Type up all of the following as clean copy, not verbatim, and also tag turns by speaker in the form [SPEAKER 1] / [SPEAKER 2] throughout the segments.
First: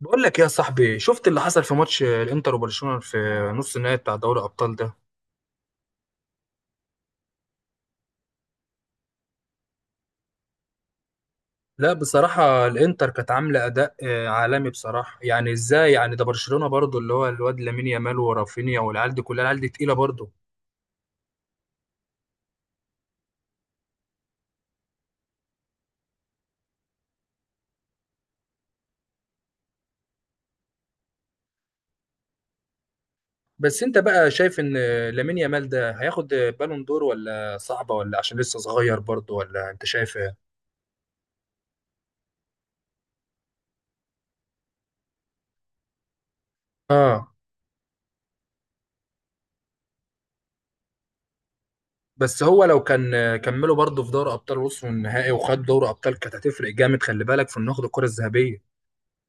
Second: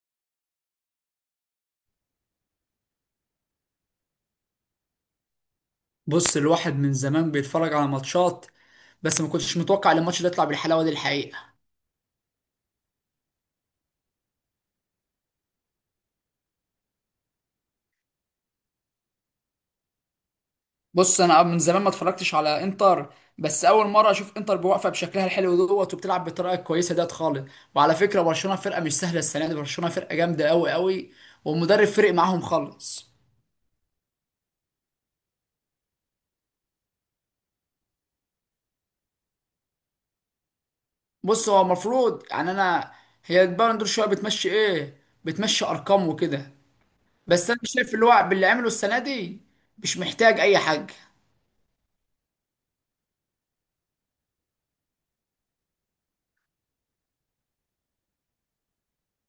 [SPEAKER 1] بقول لك يا صاحبي، شفت اللي حصل في ماتش الانتر وبرشلونة في نص النهائي بتاع دوري الابطال ده؟
[SPEAKER 2] بص، الواحد من زمان بيتفرج على ماتشات، بس ما كنتش متوقع ان الماتش ده يطلع بالحلاوه دي الحقيقه.
[SPEAKER 1] لا، بصراحة الانتر كانت عاملة اداء عالمي بصراحة. يعني ازاي؟ يعني ده برشلونة برضو، اللي هو الواد لامين يامال ورافينيا، والعيال دي كلها، العيال دي تقيلة برضو.
[SPEAKER 2] بص، انا من زمان ما اتفرجتش على انتر، بس اول مره اشوف انتر بواقفه بشكلها الحلو دوت وبتلعب بالطريقه الكويسه ديت خالص. وعلى فكره، برشلونه فرقه مش سهله السنه دي، برشلونه فرقه جامده قوي قوي. والمدرب فرق معاهم خالص.
[SPEAKER 1] بس انت بقى شايف ان لامين يامال ده هياخد بالون دور، ولا صعبة، ولا عشان لسه صغير برضو، ولا انت شايف ايه؟
[SPEAKER 2] بص، هو المفروض يعني انا هي البالون دور شويه بتمشي ايه؟ بتمشي ارقام وكده.
[SPEAKER 1] اه.
[SPEAKER 2] بس انا شايف اللي هو باللي عمله السنه دي مش محتاج اي حاجه.
[SPEAKER 1] بس هو لو كان كملوا برضو في دوري ابطال، وصلوا النهائي وخد دوري ابطال، كانت هتفرق جامد، خلي بالك في انه ياخد الكرة الذهبية.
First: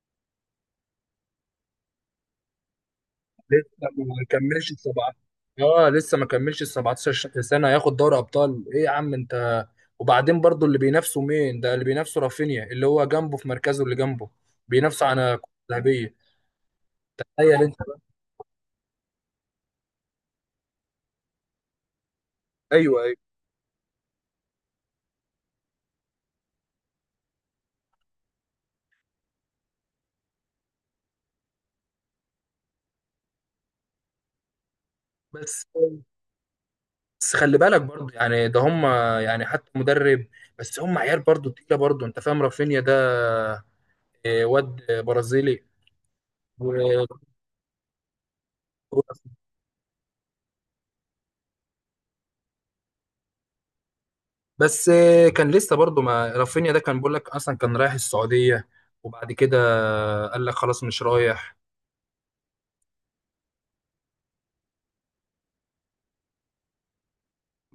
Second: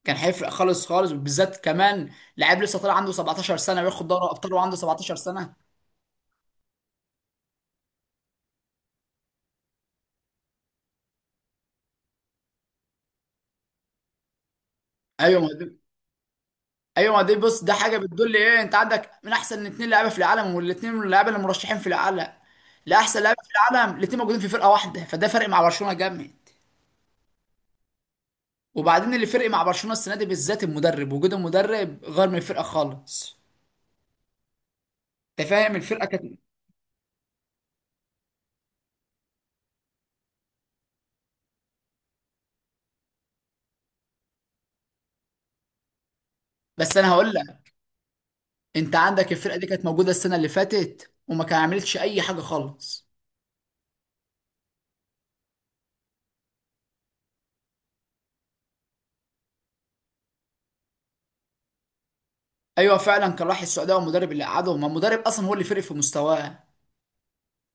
[SPEAKER 2] كان هيفرق خالص خالص، وبالذات كمان لعيب لسه طالع عنده 17
[SPEAKER 1] لسه
[SPEAKER 2] سنه وياخد دوري
[SPEAKER 1] ما
[SPEAKER 2] ابطال
[SPEAKER 1] كملش
[SPEAKER 2] وعنده
[SPEAKER 1] ال
[SPEAKER 2] 17 سنه.
[SPEAKER 1] 17. اه، لسه ما كملش ال 17 سنه، ياخد دوري ابطال؟ ايه يا عم انت! وبعدين برضو، اللي بينافسه مين؟ ده اللي بينافسه رافينيا، اللي هو جنبه في مركزه اللي جنبه، بينافسه على
[SPEAKER 2] ايوه ما
[SPEAKER 1] كرة
[SPEAKER 2] دي،
[SPEAKER 1] ذهبيه.
[SPEAKER 2] ايوه ما دي.
[SPEAKER 1] تخيل
[SPEAKER 2] بص، ده
[SPEAKER 1] انت
[SPEAKER 2] حاجه
[SPEAKER 1] بقى.
[SPEAKER 2] بتدل ايه؟ انت عندك من احسن اتنين لعيبه في العالم، والاثنين من اللعيبه اللي مرشحين في العالم
[SPEAKER 1] ايوه، ايوه.
[SPEAKER 2] لاحسن لعيبه في العالم، الاثنين موجودين في فرقه واحده، فده فرق مع برشلونه جامد. وبعدين اللي فرق مع برشلونه السنه دي بالذات المدرب، وجود المدرب غير من الفرقه خالص. انت
[SPEAKER 1] بس
[SPEAKER 2] فاهم الفرقه كانت.
[SPEAKER 1] بس خلي بالك برضو، يعني ده هم، يعني حتى مدرب، بس هم عيال برضو تقيله برضو. انت فاهم رافينيا ده؟ واد برازيلي.
[SPEAKER 2] بس انا هقول لك، انت عندك
[SPEAKER 1] و-
[SPEAKER 2] الفرقه دي كانت موجوده السنه اللي فاتت وما كان عملتش اي حاجه خالص.
[SPEAKER 1] بس، كان لسه برضه، ما رافينيا ده كان بيقول لك اصلا كان رايح السعوديه، وبعد كده قال لك خلاص مش رايح.
[SPEAKER 2] ايوه فعلا، كان راح السعوديه، والمدرب اللي قعده، ما المدرب اصلا هو اللي فرق في مستواه.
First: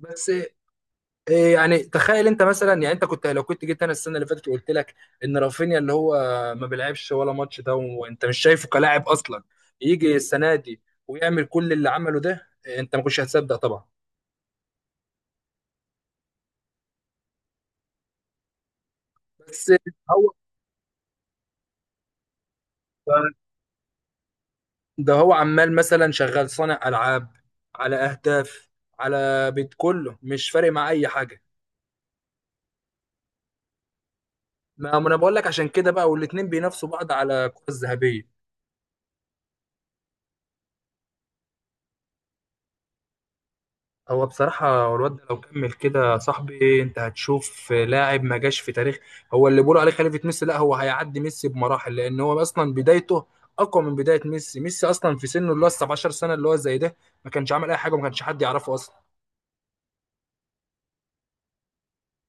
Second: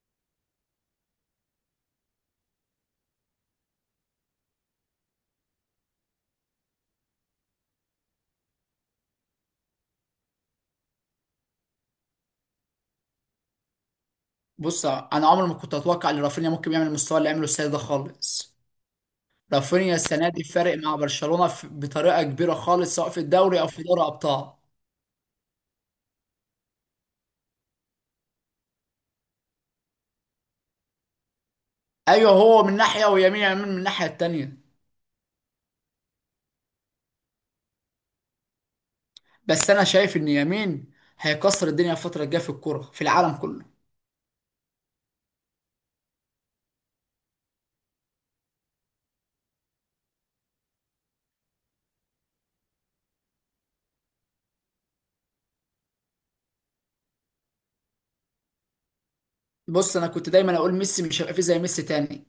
[SPEAKER 1] بس يعني تخيل انت مثلا، يعني انت كنت، لو كنت جيت انا السنه اللي فاتت وقلت لك ان رافينيا اللي هو ما بيلعبش ولا ماتش ده، وانت مش شايفه كلاعب اصلا، يجي السنه دي ويعمل كل اللي عمله ده، انت ما كنتش هتصدق طبعا.
[SPEAKER 2] بص، انا عمري ما كنت اتوقع ان رافينيا ممكن يعمل المستوى اللي عمله السنه ده خالص.
[SPEAKER 1] بس،
[SPEAKER 2] رافينيا السنه
[SPEAKER 1] هو
[SPEAKER 2] دي فارق مع برشلونه بطريقه كبيره خالص، سواء في الدوري او في دوري ابطال.
[SPEAKER 1] ده، هو عمال مثلا شغال صانع العاب، على اهداف، على بيت كله، مش فارق مع اي حاجه.
[SPEAKER 2] ايوه، هو من ناحيه ويمين يامين من الناحيه التانيه.
[SPEAKER 1] ما انا بقول لك، عشان كده بقى، والاتنين بينافسوا بعض على الكرة الذهبية.
[SPEAKER 2] بس انا شايف ان يمين هيكسر الدنيا الفتره الجايه في الكوره في العالم كله.
[SPEAKER 1] هو بصراحة، الواد ده لو كمل كده يا صاحبي، انت هتشوف لاعب ما جاش في تاريخ. هو اللي بيقولوا عليه خليفة ميسي، لا، هو هيعدي ميسي بمراحل، لان هو اصلا بدايته اقوى من بداية ميسي. ميسي اصلا في سنه اللي هو 17 سنة، اللي هو زي ده، ما كانش عامل اي حاجة، وما كانش حد يعرفه اصلا.
[SPEAKER 2] بص، انا كنت دايما اقول ميسي مش هيبقى فيه زي ميسي تاني.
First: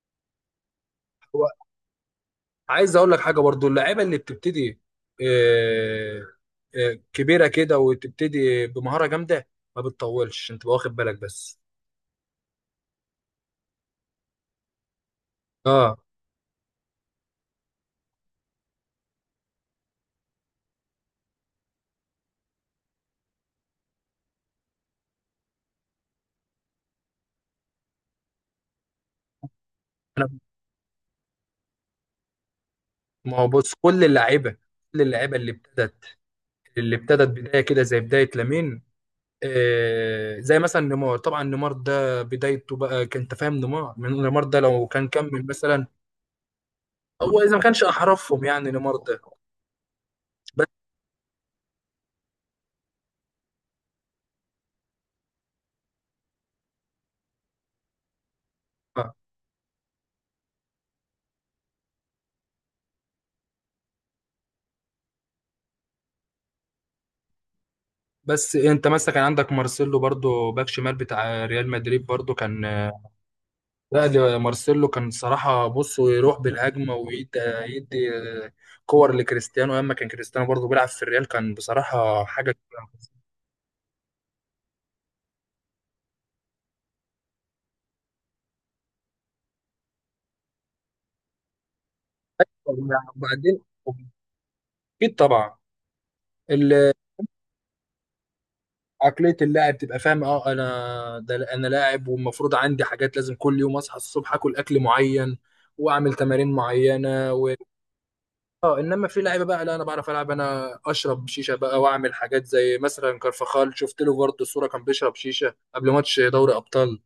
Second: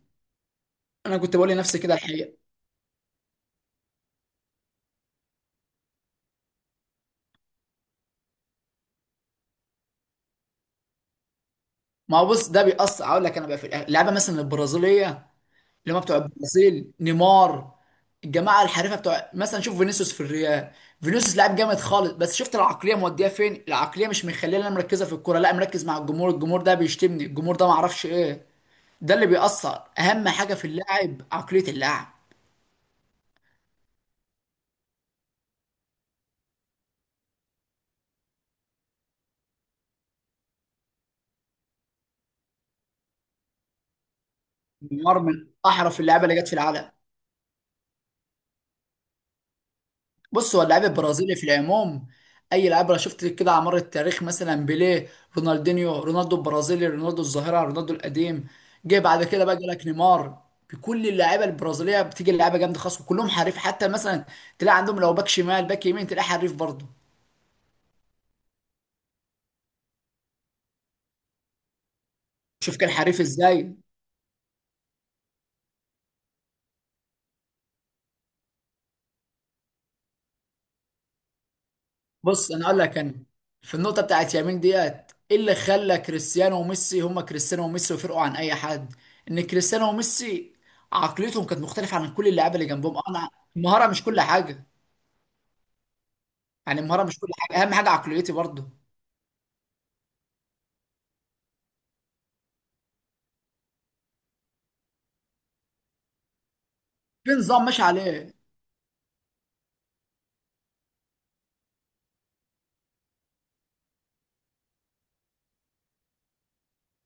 [SPEAKER 2] انا كنت
[SPEAKER 1] هو
[SPEAKER 2] بقول لنفسي كده الحقيقه.
[SPEAKER 1] عايز اقول لك حاجة برضو، اللعيبة اللي بتبتدي آه، كبيرة كده، وتبتدي بمهارة جامدة، ما بتطولش، انت واخد بالك؟ بس.
[SPEAKER 2] ما هو بص، ده بيأثر. اقول لك انا بقى في اللعبه مثلا البرازيليه،
[SPEAKER 1] اه،
[SPEAKER 2] الجماعه بتوع البرازيل، نيمار، الجماعه الحريفه بتوع، مثلا شوف فينيسيوس في الريال. فينيسيوس لاعب جامد خالص، بس شفت العقليه موديه فين؟ العقليه مش مخليه، انا مركزه في الكوره لا، مركز مع الجمهور، الجمهور ده بيشتمني، الجمهور ده ما اعرفش ايه. ده اللي بيأثر، اهم حاجه في اللاعب عقليه اللاعب.
[SPEAKER 1] ما هو بص. كل اللعيبه اللي ابتدت بدايه كده، زي بدايه لامين، زي مثلا نيمار. طبعا نيمار ده بدايته بقى كان، انت فاهم نيمار، من نيمار ده لو كان
[SPEAKER 2] نيمار من
[SPEAKER 1] كمل مثلا.
[SPEAKER 2] احرف اللعيبه اللي جت في العالم.
[SPEAKER 1] هو اذا ما كانش احرفهم يعني، نيمار ده.
[SPEAKER 2] بص، هو
[SPEAKER 1] بس
[SPEAKER 2] اللاعب البرازيلي في العموم، اي لاعب انا شفت كده على مر التاريخ مثلا، بيليه، رونالدينيو، رونالدو البرازيلي، رونالدو الظاهره، رونالدو القديم، جه بعد كده بقى جالك نيمار. بكل اللعيبه البرازيليه بتيجي اللعيبه جامده خالص، وكلهم حريف. حتى مثلا تلاقي عندهم لو باك شمال باك يمين تلاقي حريف برضه.
[SPEAKER 1] بس انت مثلا كان عندك مارسيلو، برضو باك شمال بتاع ريال مدريد، برضو كان.
[SPEAKER 2] شوف كان حريف ازاي.
[SPEAKER 1] لا، ده مارسيلو كان صراحه، بص ويروح بالهجمه، ويدي يدي آه، كور لكريستيانو. اما كان كريستيانو برضو بيلعب في الريال، كان بصراحه حاجه
[SPEAKER 2] بص، انا اقول لك،
[SPEAKER 1] كبيرة.
[SPEAKER 2] انا في النقطه بتاعت يمين ديت: ايه اللي خلى كريستيانو وميسي هما كريستيانو وميسي وفرقوا عن اي حد؟ ان كريستيانو وميسي عقليتهم كانت مختلفه عن كل اللعيبه اللي جنبهم. انا،
[SPEAKER 1] وبعدين،
[SPEAKER 2] المهاره مش كل حاجه،
[SPEAKER 1] اكيد طبعا.
[SPEAKER 2] يعني
[SPEAKER 1] ال-
[SPEAKER 2] المهاره مش كل حاجه، اهم حاجه عقليتي برضه،
[SPEAKER 1] عقليه اللاعب تبقى فاهم، اه انا ده انا لاعب، والمفروض عندي حاجات لازم، كل يوم اصحى الصبح اكل اكل معين، واعمل تمارين
[SPEAKER 2] في
[SPEAKER 1] معينه، و
[SPEAKER 2] نظام ماشي عليه.
[SPEAKER 1] اه، انما في لعيبه بقى، لا انا بعرف العب، انا اشرب شيشه بقى، واعمل حاجات، زي مثلا كارفخال، شفت له برضه صوره كان بيشرب شيشه قبل ماتش دوري ابطال.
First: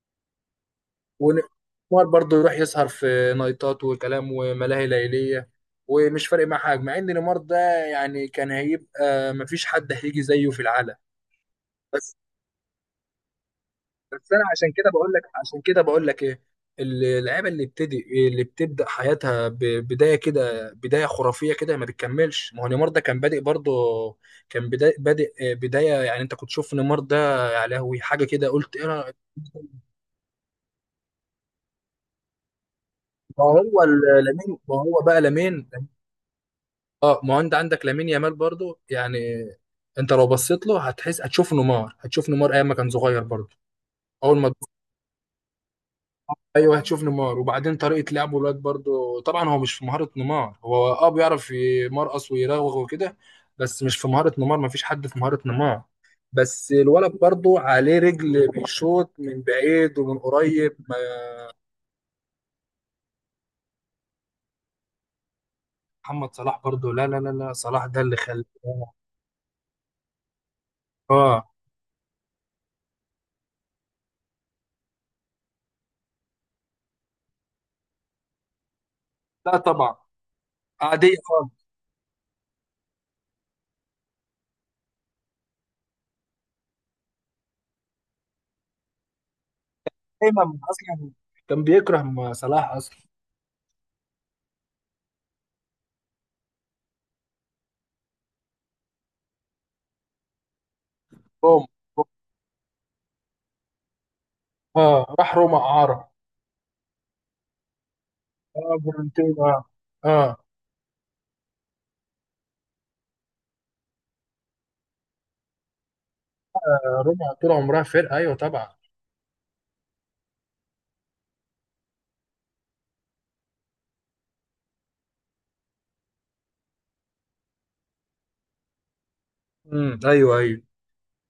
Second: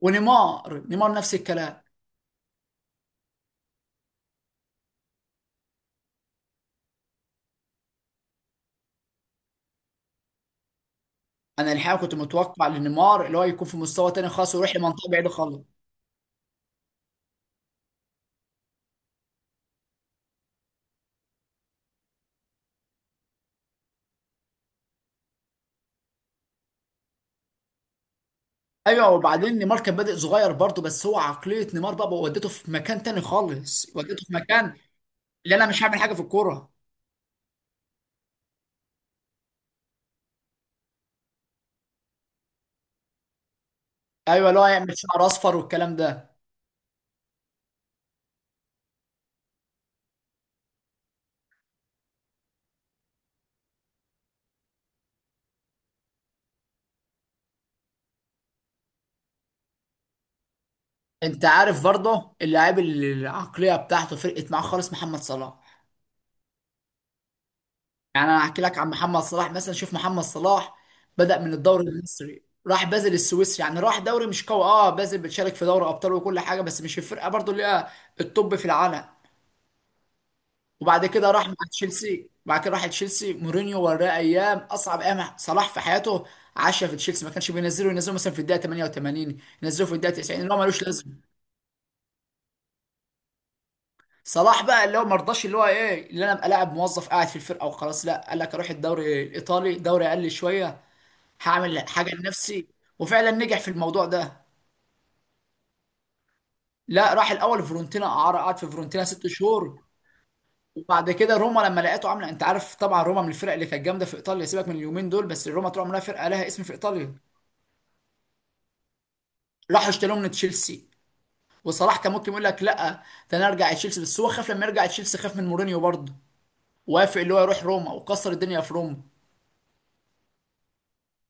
[SPEAKER 2] ونيمار نيمار نفس الكلام.
[SPEAKER 1] ونمار برضه يروح يسهر في نايتات وكلام وملاهي ليلية، ومش فارق معاه حاجة، مع ان نيمار ده يعني كان هيبقى مفيش حد هيجي زيه في العالم.
[SPEAKER 2] انا الحقيقه كنت
[SPEAKER 1] بس
[SPEAKER 2] متوقع لنيمار اللي هو يكون في مستوى تاني
[SPEAKER 1] بس انا،
[SPEAKER 2] خالص
[SPEAKER 1] عشان
[SPEAKER 2] ويروح
[SPEAKER 1] كده
[SPEAKER 2] لمنطقه
[SPEAKER 1] بقول لك
[SPEAKER 2] بعيده
[SPEAKER 1] عشان
[SPEAKER 2] خالص.
[SPEAKER 1] كده بقول لك ايه. اللعيبه اللي بتبدا حياتها ببدايه كده، بدايه خرافيه كده، ما بتكملش. ما هو نيمار ده كان بادئ برضه، كان بدا بادئ بدايه، يعني انت كنت تشوف نيمار ده، يا لهوي حاجه كده، قلت ايه
[SPEAKER 2] ايوه، وبعدين نيمار كان بادئ صغير برضه، بس هو عقليه نيمار بقى ودته في مكان تاني خالص، ودته في
[SPEAKER 1] ما
[SPEAKER 2] مكان
[SPEAKER 1] هو بقى
[SPEAKER 2] اللي انا
[SPEAKER 1] لامين.
[SPEAKER 2] مش هعمل حاجه في الكوره.
[SPEAKER 1] اه، ما هو انت عندك لامين يامال برضو. يعني انت لو بصيت له، هتحس، هتشوف نيمار ايام ما كان صغير برضو، اول
[SPEAKER 2] ايوه،
[SPEAKER 1] ما
[SPEAKER 2] اللي هو
[SPEAKER 1] تبص-
[SPEAKER 2] يعمل شعر اصفر والكلام ده.
[SPEAKER 1] ايوه، هتشوف نيمار. وبعدين، طريقه لعبه الواد برضو طبعا هو مش في مهاره نيمار، هو بيعرف يمرقص ويراوغ وكده، بس مش في مهاره نيمار، ما فيش حد في مهاره نيمار. بس الولد برضو عليه رجل، بيشوط من بعيد ومن قريب،
[SPEAKER 2] انت عارف برضه اللاعب اللي العقليه بتاعته فرقت معاه خالص؟ محمد صلاح.
[SPEAKER 1] محمد صلاح برضو. لا لا لا لا، صلاح ده اللي
[SPEAKER 2] يعني انا
[SPEAKER 1] خلاه.
[SPEAKER 2] هحكي لك عن محمد صلاح، مثلا شوف محمد صلاح بدأ
[SPEAKER 1] اه،
[SPEAKER 2] من الدوري المصري، راح بازل السويسري، يعني راح دوري مش قوي. اه، بازل بتشارك في دوري ابطال وكل حاجه، بس مش الفرقه برضه اللي هي التوب في العالم.
[SPEAKER 1] لا طبعا
[SPEAKER 2] وبعد
[SPEAKER 1] عاديه.
[SPEAKER 2] كده راح مع تشيلسي، بعد كده راح تشيلسي، مورينيو وراه ايام، اصعب ايام صلاح في حياته عاشها في تشيلسي، ما كانش بينزله، ينزله مثلا في الدقيقه 88، ينزله في الدقيقه 90 اللي
[SPEAKER 1] دايما
[SPEAKER 2] هو ملوش
[SPEAKER 1] اصلا
[SPEAKER 2] لازمه.
[SPEAKER 1] كان بيكره صلاح اصلا.
[SPEAKER 2] صلاح بقى اللي هو ما رضاش، اللي هو ايه، اللي انا ابقى لاعب موظف قاعد في الفرقه وخلاص؟ لا، قال لك اروح الدوري الايطالي، دوري اقل شويه،
[SPEAKER 1] روما،
[SPEAKER 2] هعمل حاجه لنفسي. وفعلا نجح في الموضوع ده.
[SPEAKER 1] اه، راح روما اعاره،
[SPEAKER 2] لا، راح الاول فيورنتينا اعاره، قعد في
[SPEAKER 1] اه
[SPEAKER 2] فيورنتينا ست
[SPEAKER 1] فيورنتينا،
[SPEAKER 2] شهور
[SPEAKER 1] اه،
[SPEAKER 2] وبعد كده روما لما لقيته عامله، انت عارف طبعا روما من الفرق اللي كانت جامده في ايطاليا، سيبك من اليومين دول، بس روما طول عمرها فرقه لها اسم في ايطاليا.
[SPEAKER 1] روما طول عمرها فرقه، ايوه طبعا،
[SPEAKER 2] راحوا اشتروه من تشيلسي. وصلاح كان ممكن يقول لك لا، ده انا ارجع تشيلسي، بس هو خاف لما يرجع تشيلسي، خاف من مورينيو برضه. وافق اللي هو يروح روما وكسر الدنيا في روما.
[SPEAKER 1] امم، ايوه ايوه.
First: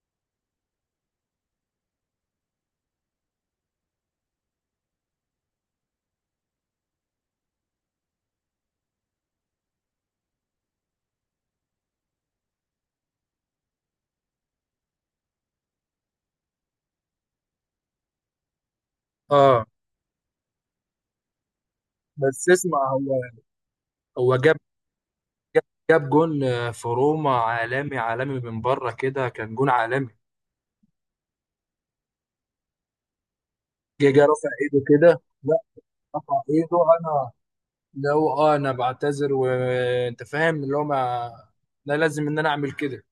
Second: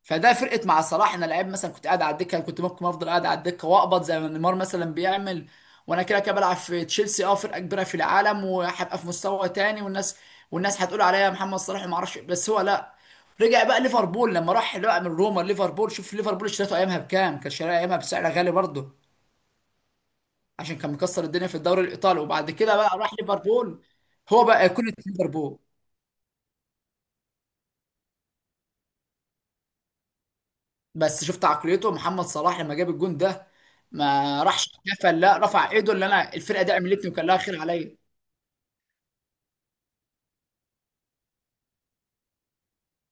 [SPEAKER 2] فده فرقت مع صلاح، انا لعيب مثلا كنت قاعد على الدكه، أنا كنت ممكن افضل قاعد على الدكه واقبض زي ما نيمار مثلا بيعمل. وانا كده كده بلعب في تشيلسي، اه فرقه كبيره في العالم، وهبقى في مستوى تاني، والناس هتقول عليا محمد صلاح ما اعرفش إيه. بس هو لا، رجع بقى ليفربول. لما راح بقى من روما ليفربول، شوف ليفربول اشتريته ايامها بكام، كان شاريها ايامها بسعر غالي برضه،
[SPEAKER 1] اه،
[SPEAKER 2] عشان كان مكسر الدنيا في الدوري الايطالي.
[SPEAKER 1] بس
[SPEAKER 2] وبعد كده
[SPEAKER 1] اسمع،
[SPEAKER 2] بقى راح
[SPEAKER 1] هو
[SPEAKER 2] ليفربول،
[SPEAKER 1] هو
[SPEAKER 2] هو بقى كل ليفربول.
[SPEAKER 1] جاب جاب جون في روما، عالمي عالمي من بره كده، كان جون عالمي.
[SPEAKER 2] بس شفت عقليته محمد صلاح لما جاب الجون ده؟
[SPEAKER 1] جه
[SPEAKER 2] ما
[SPEAKER 1] رفع
[SPEAKER 2] راحش
[SPEAKER 1] ايده
[SPEAKER 2] احتفل،
[SPEAKER 1] كده،
[SPEAKER 2] لا،
[SPEAKER 1] لا،
[SPEAKER 2] رفع ايده اللي انا
[SPEAKER 1] رفع
[SPEAKER 2] الفرقه دي
[SPEAKER 1] ايده.
[SPEAKER 2] عملتني وكان
[SPEAKER 1] انا
[SPEAKER 2] لها خير عليا.
[SPEAKER 1] اللي هو، انا بعتذر، وانت فاهم اللي هو، ما انا لازم ان انا اعمل كده.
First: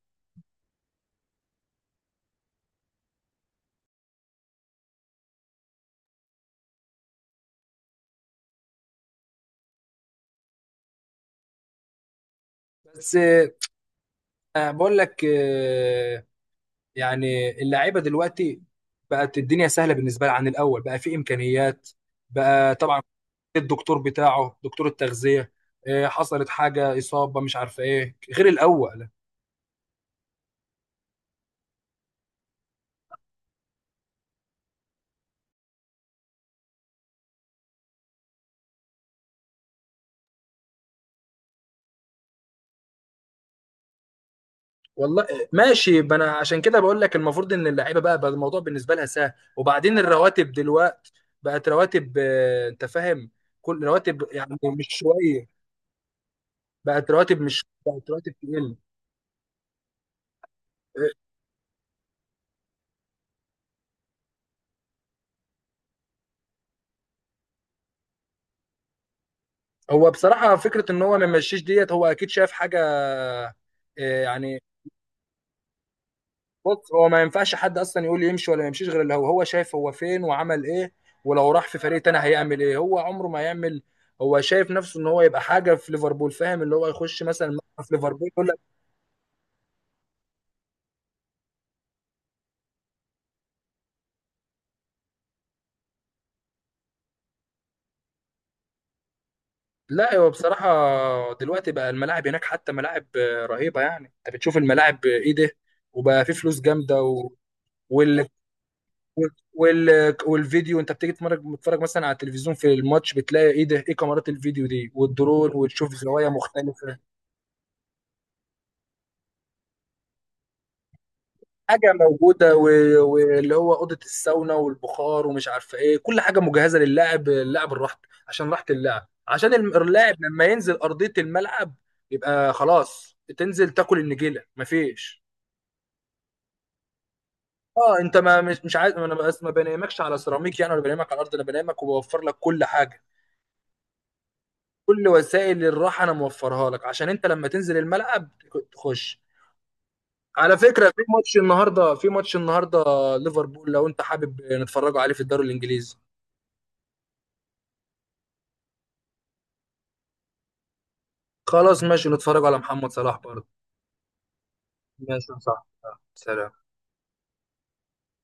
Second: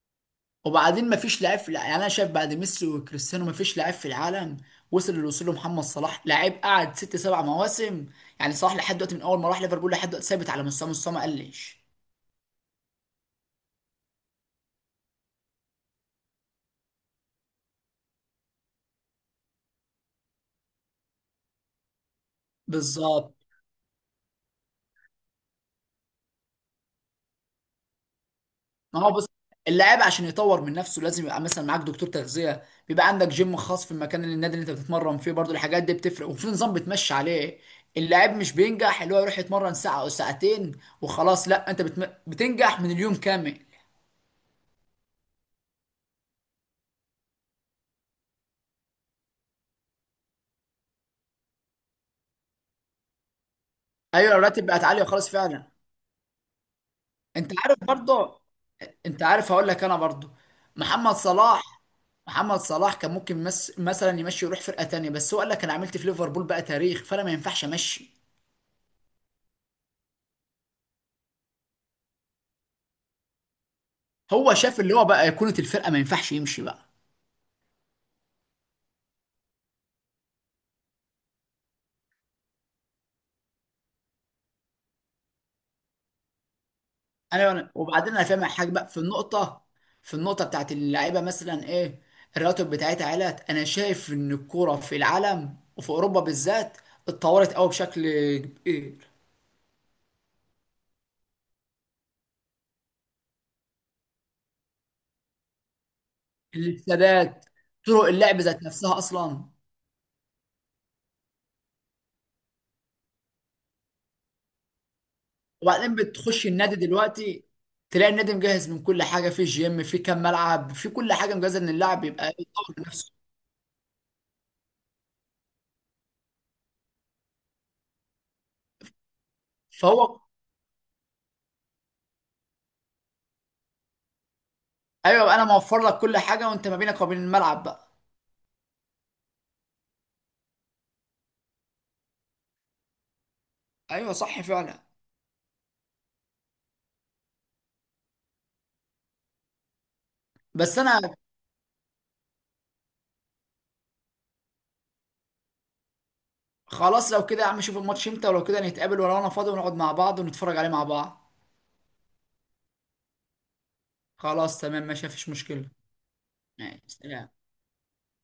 [SPEAKER 2] وبعدين ما فيش لاعب يعني انا شايف بعد ميسي وكريستيانو ما فيش لاعب في العالم وصل اللي وصل له محمد صلاح، لاعب قعد 6 7 مواسم. يعني صلاح لحد دلوقتي من اول ما راح ليفربول لحد دلوقتي ثابت على مستوى، مستوى ما قلش.
[SPEAKER 1] بس، بقول لك يعني اللعيبه دلوقتي بقت الدنيا سهله بالنسبه لها عن الاول. بقى في امكانيات، بقى طبعا
[SPEAKER 2] بالظبط.
[SPEAKER 1] الدكتور بتاعه، دكتور التغذيه، إيه، حصلت حاجه اصابه مش عارفه ايه، غير
[SPEAKER 2] ما
[SPEAKER 1] الاول.
[SPEAKER 2] هو بص، اللاعب عشان يطور من نفسه لازم يبقى مثلا معاك دكتور تغذيه، بيبقى عندك جيم خاص في المكان اللي النادي اللي انت بتتمرن فيه برضو. الحاجات دي بتفرق، وفي نظام بتمشي عليه. اللاعب مش بينجح اللي هو يروح يتمرن ساعه او ساعتين وخلاص، لا، انت بتنجح من اليوم كامل.
[SPEAKER 1] والله، ماشي. ما انا عشان كده بقول لك، المفروض ان اللعيبه بقى الموضوع بالنسبه لها سهل. وبعدين الرواتب دلوقتي بقت رواتب، انت فاهم، كل رواتب،
[SPEAKER 2] ايوه،
[SPEAKER 1] يعني
[SPEAKER 2] الراتب بقت
[SPEAKER 1] مش
[SPEAKER 2] عاليه وخلاص
[SPEAKER 1] شويه.
[SPEAKER 2] فعلا.
[SPEAKER 1] بقت رواتب،
[SPEAKER 2] انت
[SPEAKER 1] مش
[SPEAKER 2] عارف
[SPEAKER 1] بقت رواتب
[SPEAKER 2] برضو،
[SPEAKER 1] تقل.
[SPEAKER 2] انت عارف هقول لك انا برضو،
[SPEAKER 1] آه،
[SPEAKER 2] محمد صلاح، محمد صلاح كان ممكن مثلا يمشي يروح فرقه تانيه، بس هو قال لك انا عملت في ليفربول بقى تاريخ، فانا ما ينفعش امشي.
[SPEAKER 1] هو بصراحه فكره ان هو ما يمشيش ديت، هو اكيد شاف حاجه. آه،
[SPEAKER 2] هو
[SPEAKER 1] يعني،
[SPEAKER 2] شاف اللي هو بقى ايقونه الفرقه، ما ينفعش يمشي بقى.
[SPEAKER 1] بص هو ما ينفعش حد اصلا يقول لي يمشي ولا ما يمشيش، غير اللي هو، هو شايف هو فين وعمل ايه، ولو راح في فريق تاني هيعمل ايه، هو عمره ما يعمل. هو شايف نفسه ان هو يبقى حاجه في ليفربول، فاهم اللي هو يخش
[SPEAKER 2] انا
[SPEAKER 1] مثلا
[SPEAKER 2] يعني،
[SPEAKER 1] ملعب في
[SPEAKER 2] وبعدين انا
[SPEAKER 1] ليفربول
[SPEAKER 2] فاهم
[SPEAKER 1] يقول لك.
[SPEAKER 2] حاجه بقى في النقطه بتاعت اللعيبه مثلا ايه: الراتب بتاعتها علت، انا شايف ان الكوره في العالم وفي اوروبا بالذات اتطورت قوي بشكل كبير.
[SPEAKER 1] لا، هو بصراحه دلوقتي بقى الملاعب هناك حتى ملاعب رهيبه، يعني انت بتشوف الملاعب ايه ده! وبقى في فلوس جامده
[SPEAKER 2] السادات، طرق
[SPEAKER 1] وال...
[SPEAKER 2] اللعب ذات نفسها اصلا.
[SPEAKER 1] والفيديو، انت بتيجي تتفرج مثلا على التلفزيون في الماتش، بتلاقي ايه ده، ايه كاميرات الفيديو دي والدرون، وتشوف
[SPEAKER 2] وبعدين
[SPEAKER 1] زوايا
[SPEAKER 2] بتخش النادي
[SPEAKER 1] مختلفه.
[SPEAKER 2] دلوقتي تلاقي النادي مجهز من كل حاجه، في جيم، في كام ملعب، في كل حاجه مجهزه ان
[SPEAKER 1] حاجه
[SPEAKER 2] اللاعب يبقى
[SPEAKER 1] موجوده،
[SPEAKER 2] يطور نفسه.
[SPEAKER 1] واللي هو اوضه الساونا والبخار ومش عارفه ايه، كل حاجه مجهزه للاعب، اللاعب الراحه، عشان راحه اللاعب، عشان اللاعب
[SPEAKER 2] فهو،
[SPEAKER 1] لما ينزل ارضيه الملعب، يبقى خلاص، تنزل تاكل النجيله، مفيش.
[SPEAKER 2] ايوه انا موفر لك كل حاجه، وانت ما بينك وبين الملعب بقى.
[SPEAKER 1] اه، انت ما مش عايز. انا بس ما بنامكش على سيراميك يعني، ولا بنامك على الارض، انا بنامك وبوفر لك كل حاجه،
[SPEAKER 2] ايوه صح فعلا.
[SPEAKER 1] كل وسائل الراحه انا موفرها لك، عشان انت لما تنزل الملعب تخش. على
[SPEAKER 2] بس
[SPEAKER 1] فكره، في
[SPEAKER 2] انا،
[SPEAKER 1] ماتش النهارده في ماتش النهارده ليفربول، لو انت حابب نتفرجوا عليه في الدوري الانجليزي.
[SPEAKER 2] خلاص لو كده يا عم شوف الماتش امتى، ولو كده نتقابل ولو انا فاضي ونقعد مع بعض ونتفرج عليه مع بعض.
[SPEAKER 1] خلاص ماشي، نتفرج على محمد صلاح برضه.
[SPEAKER 2] خلاص تمام ماشي، مفيش
[SPEAKER 1] ماشي، صح.
[SPEAKER 2] مشكلة.
[SPEAKER 1] سلام.
[SPEAKER 2] ماشي، سلام.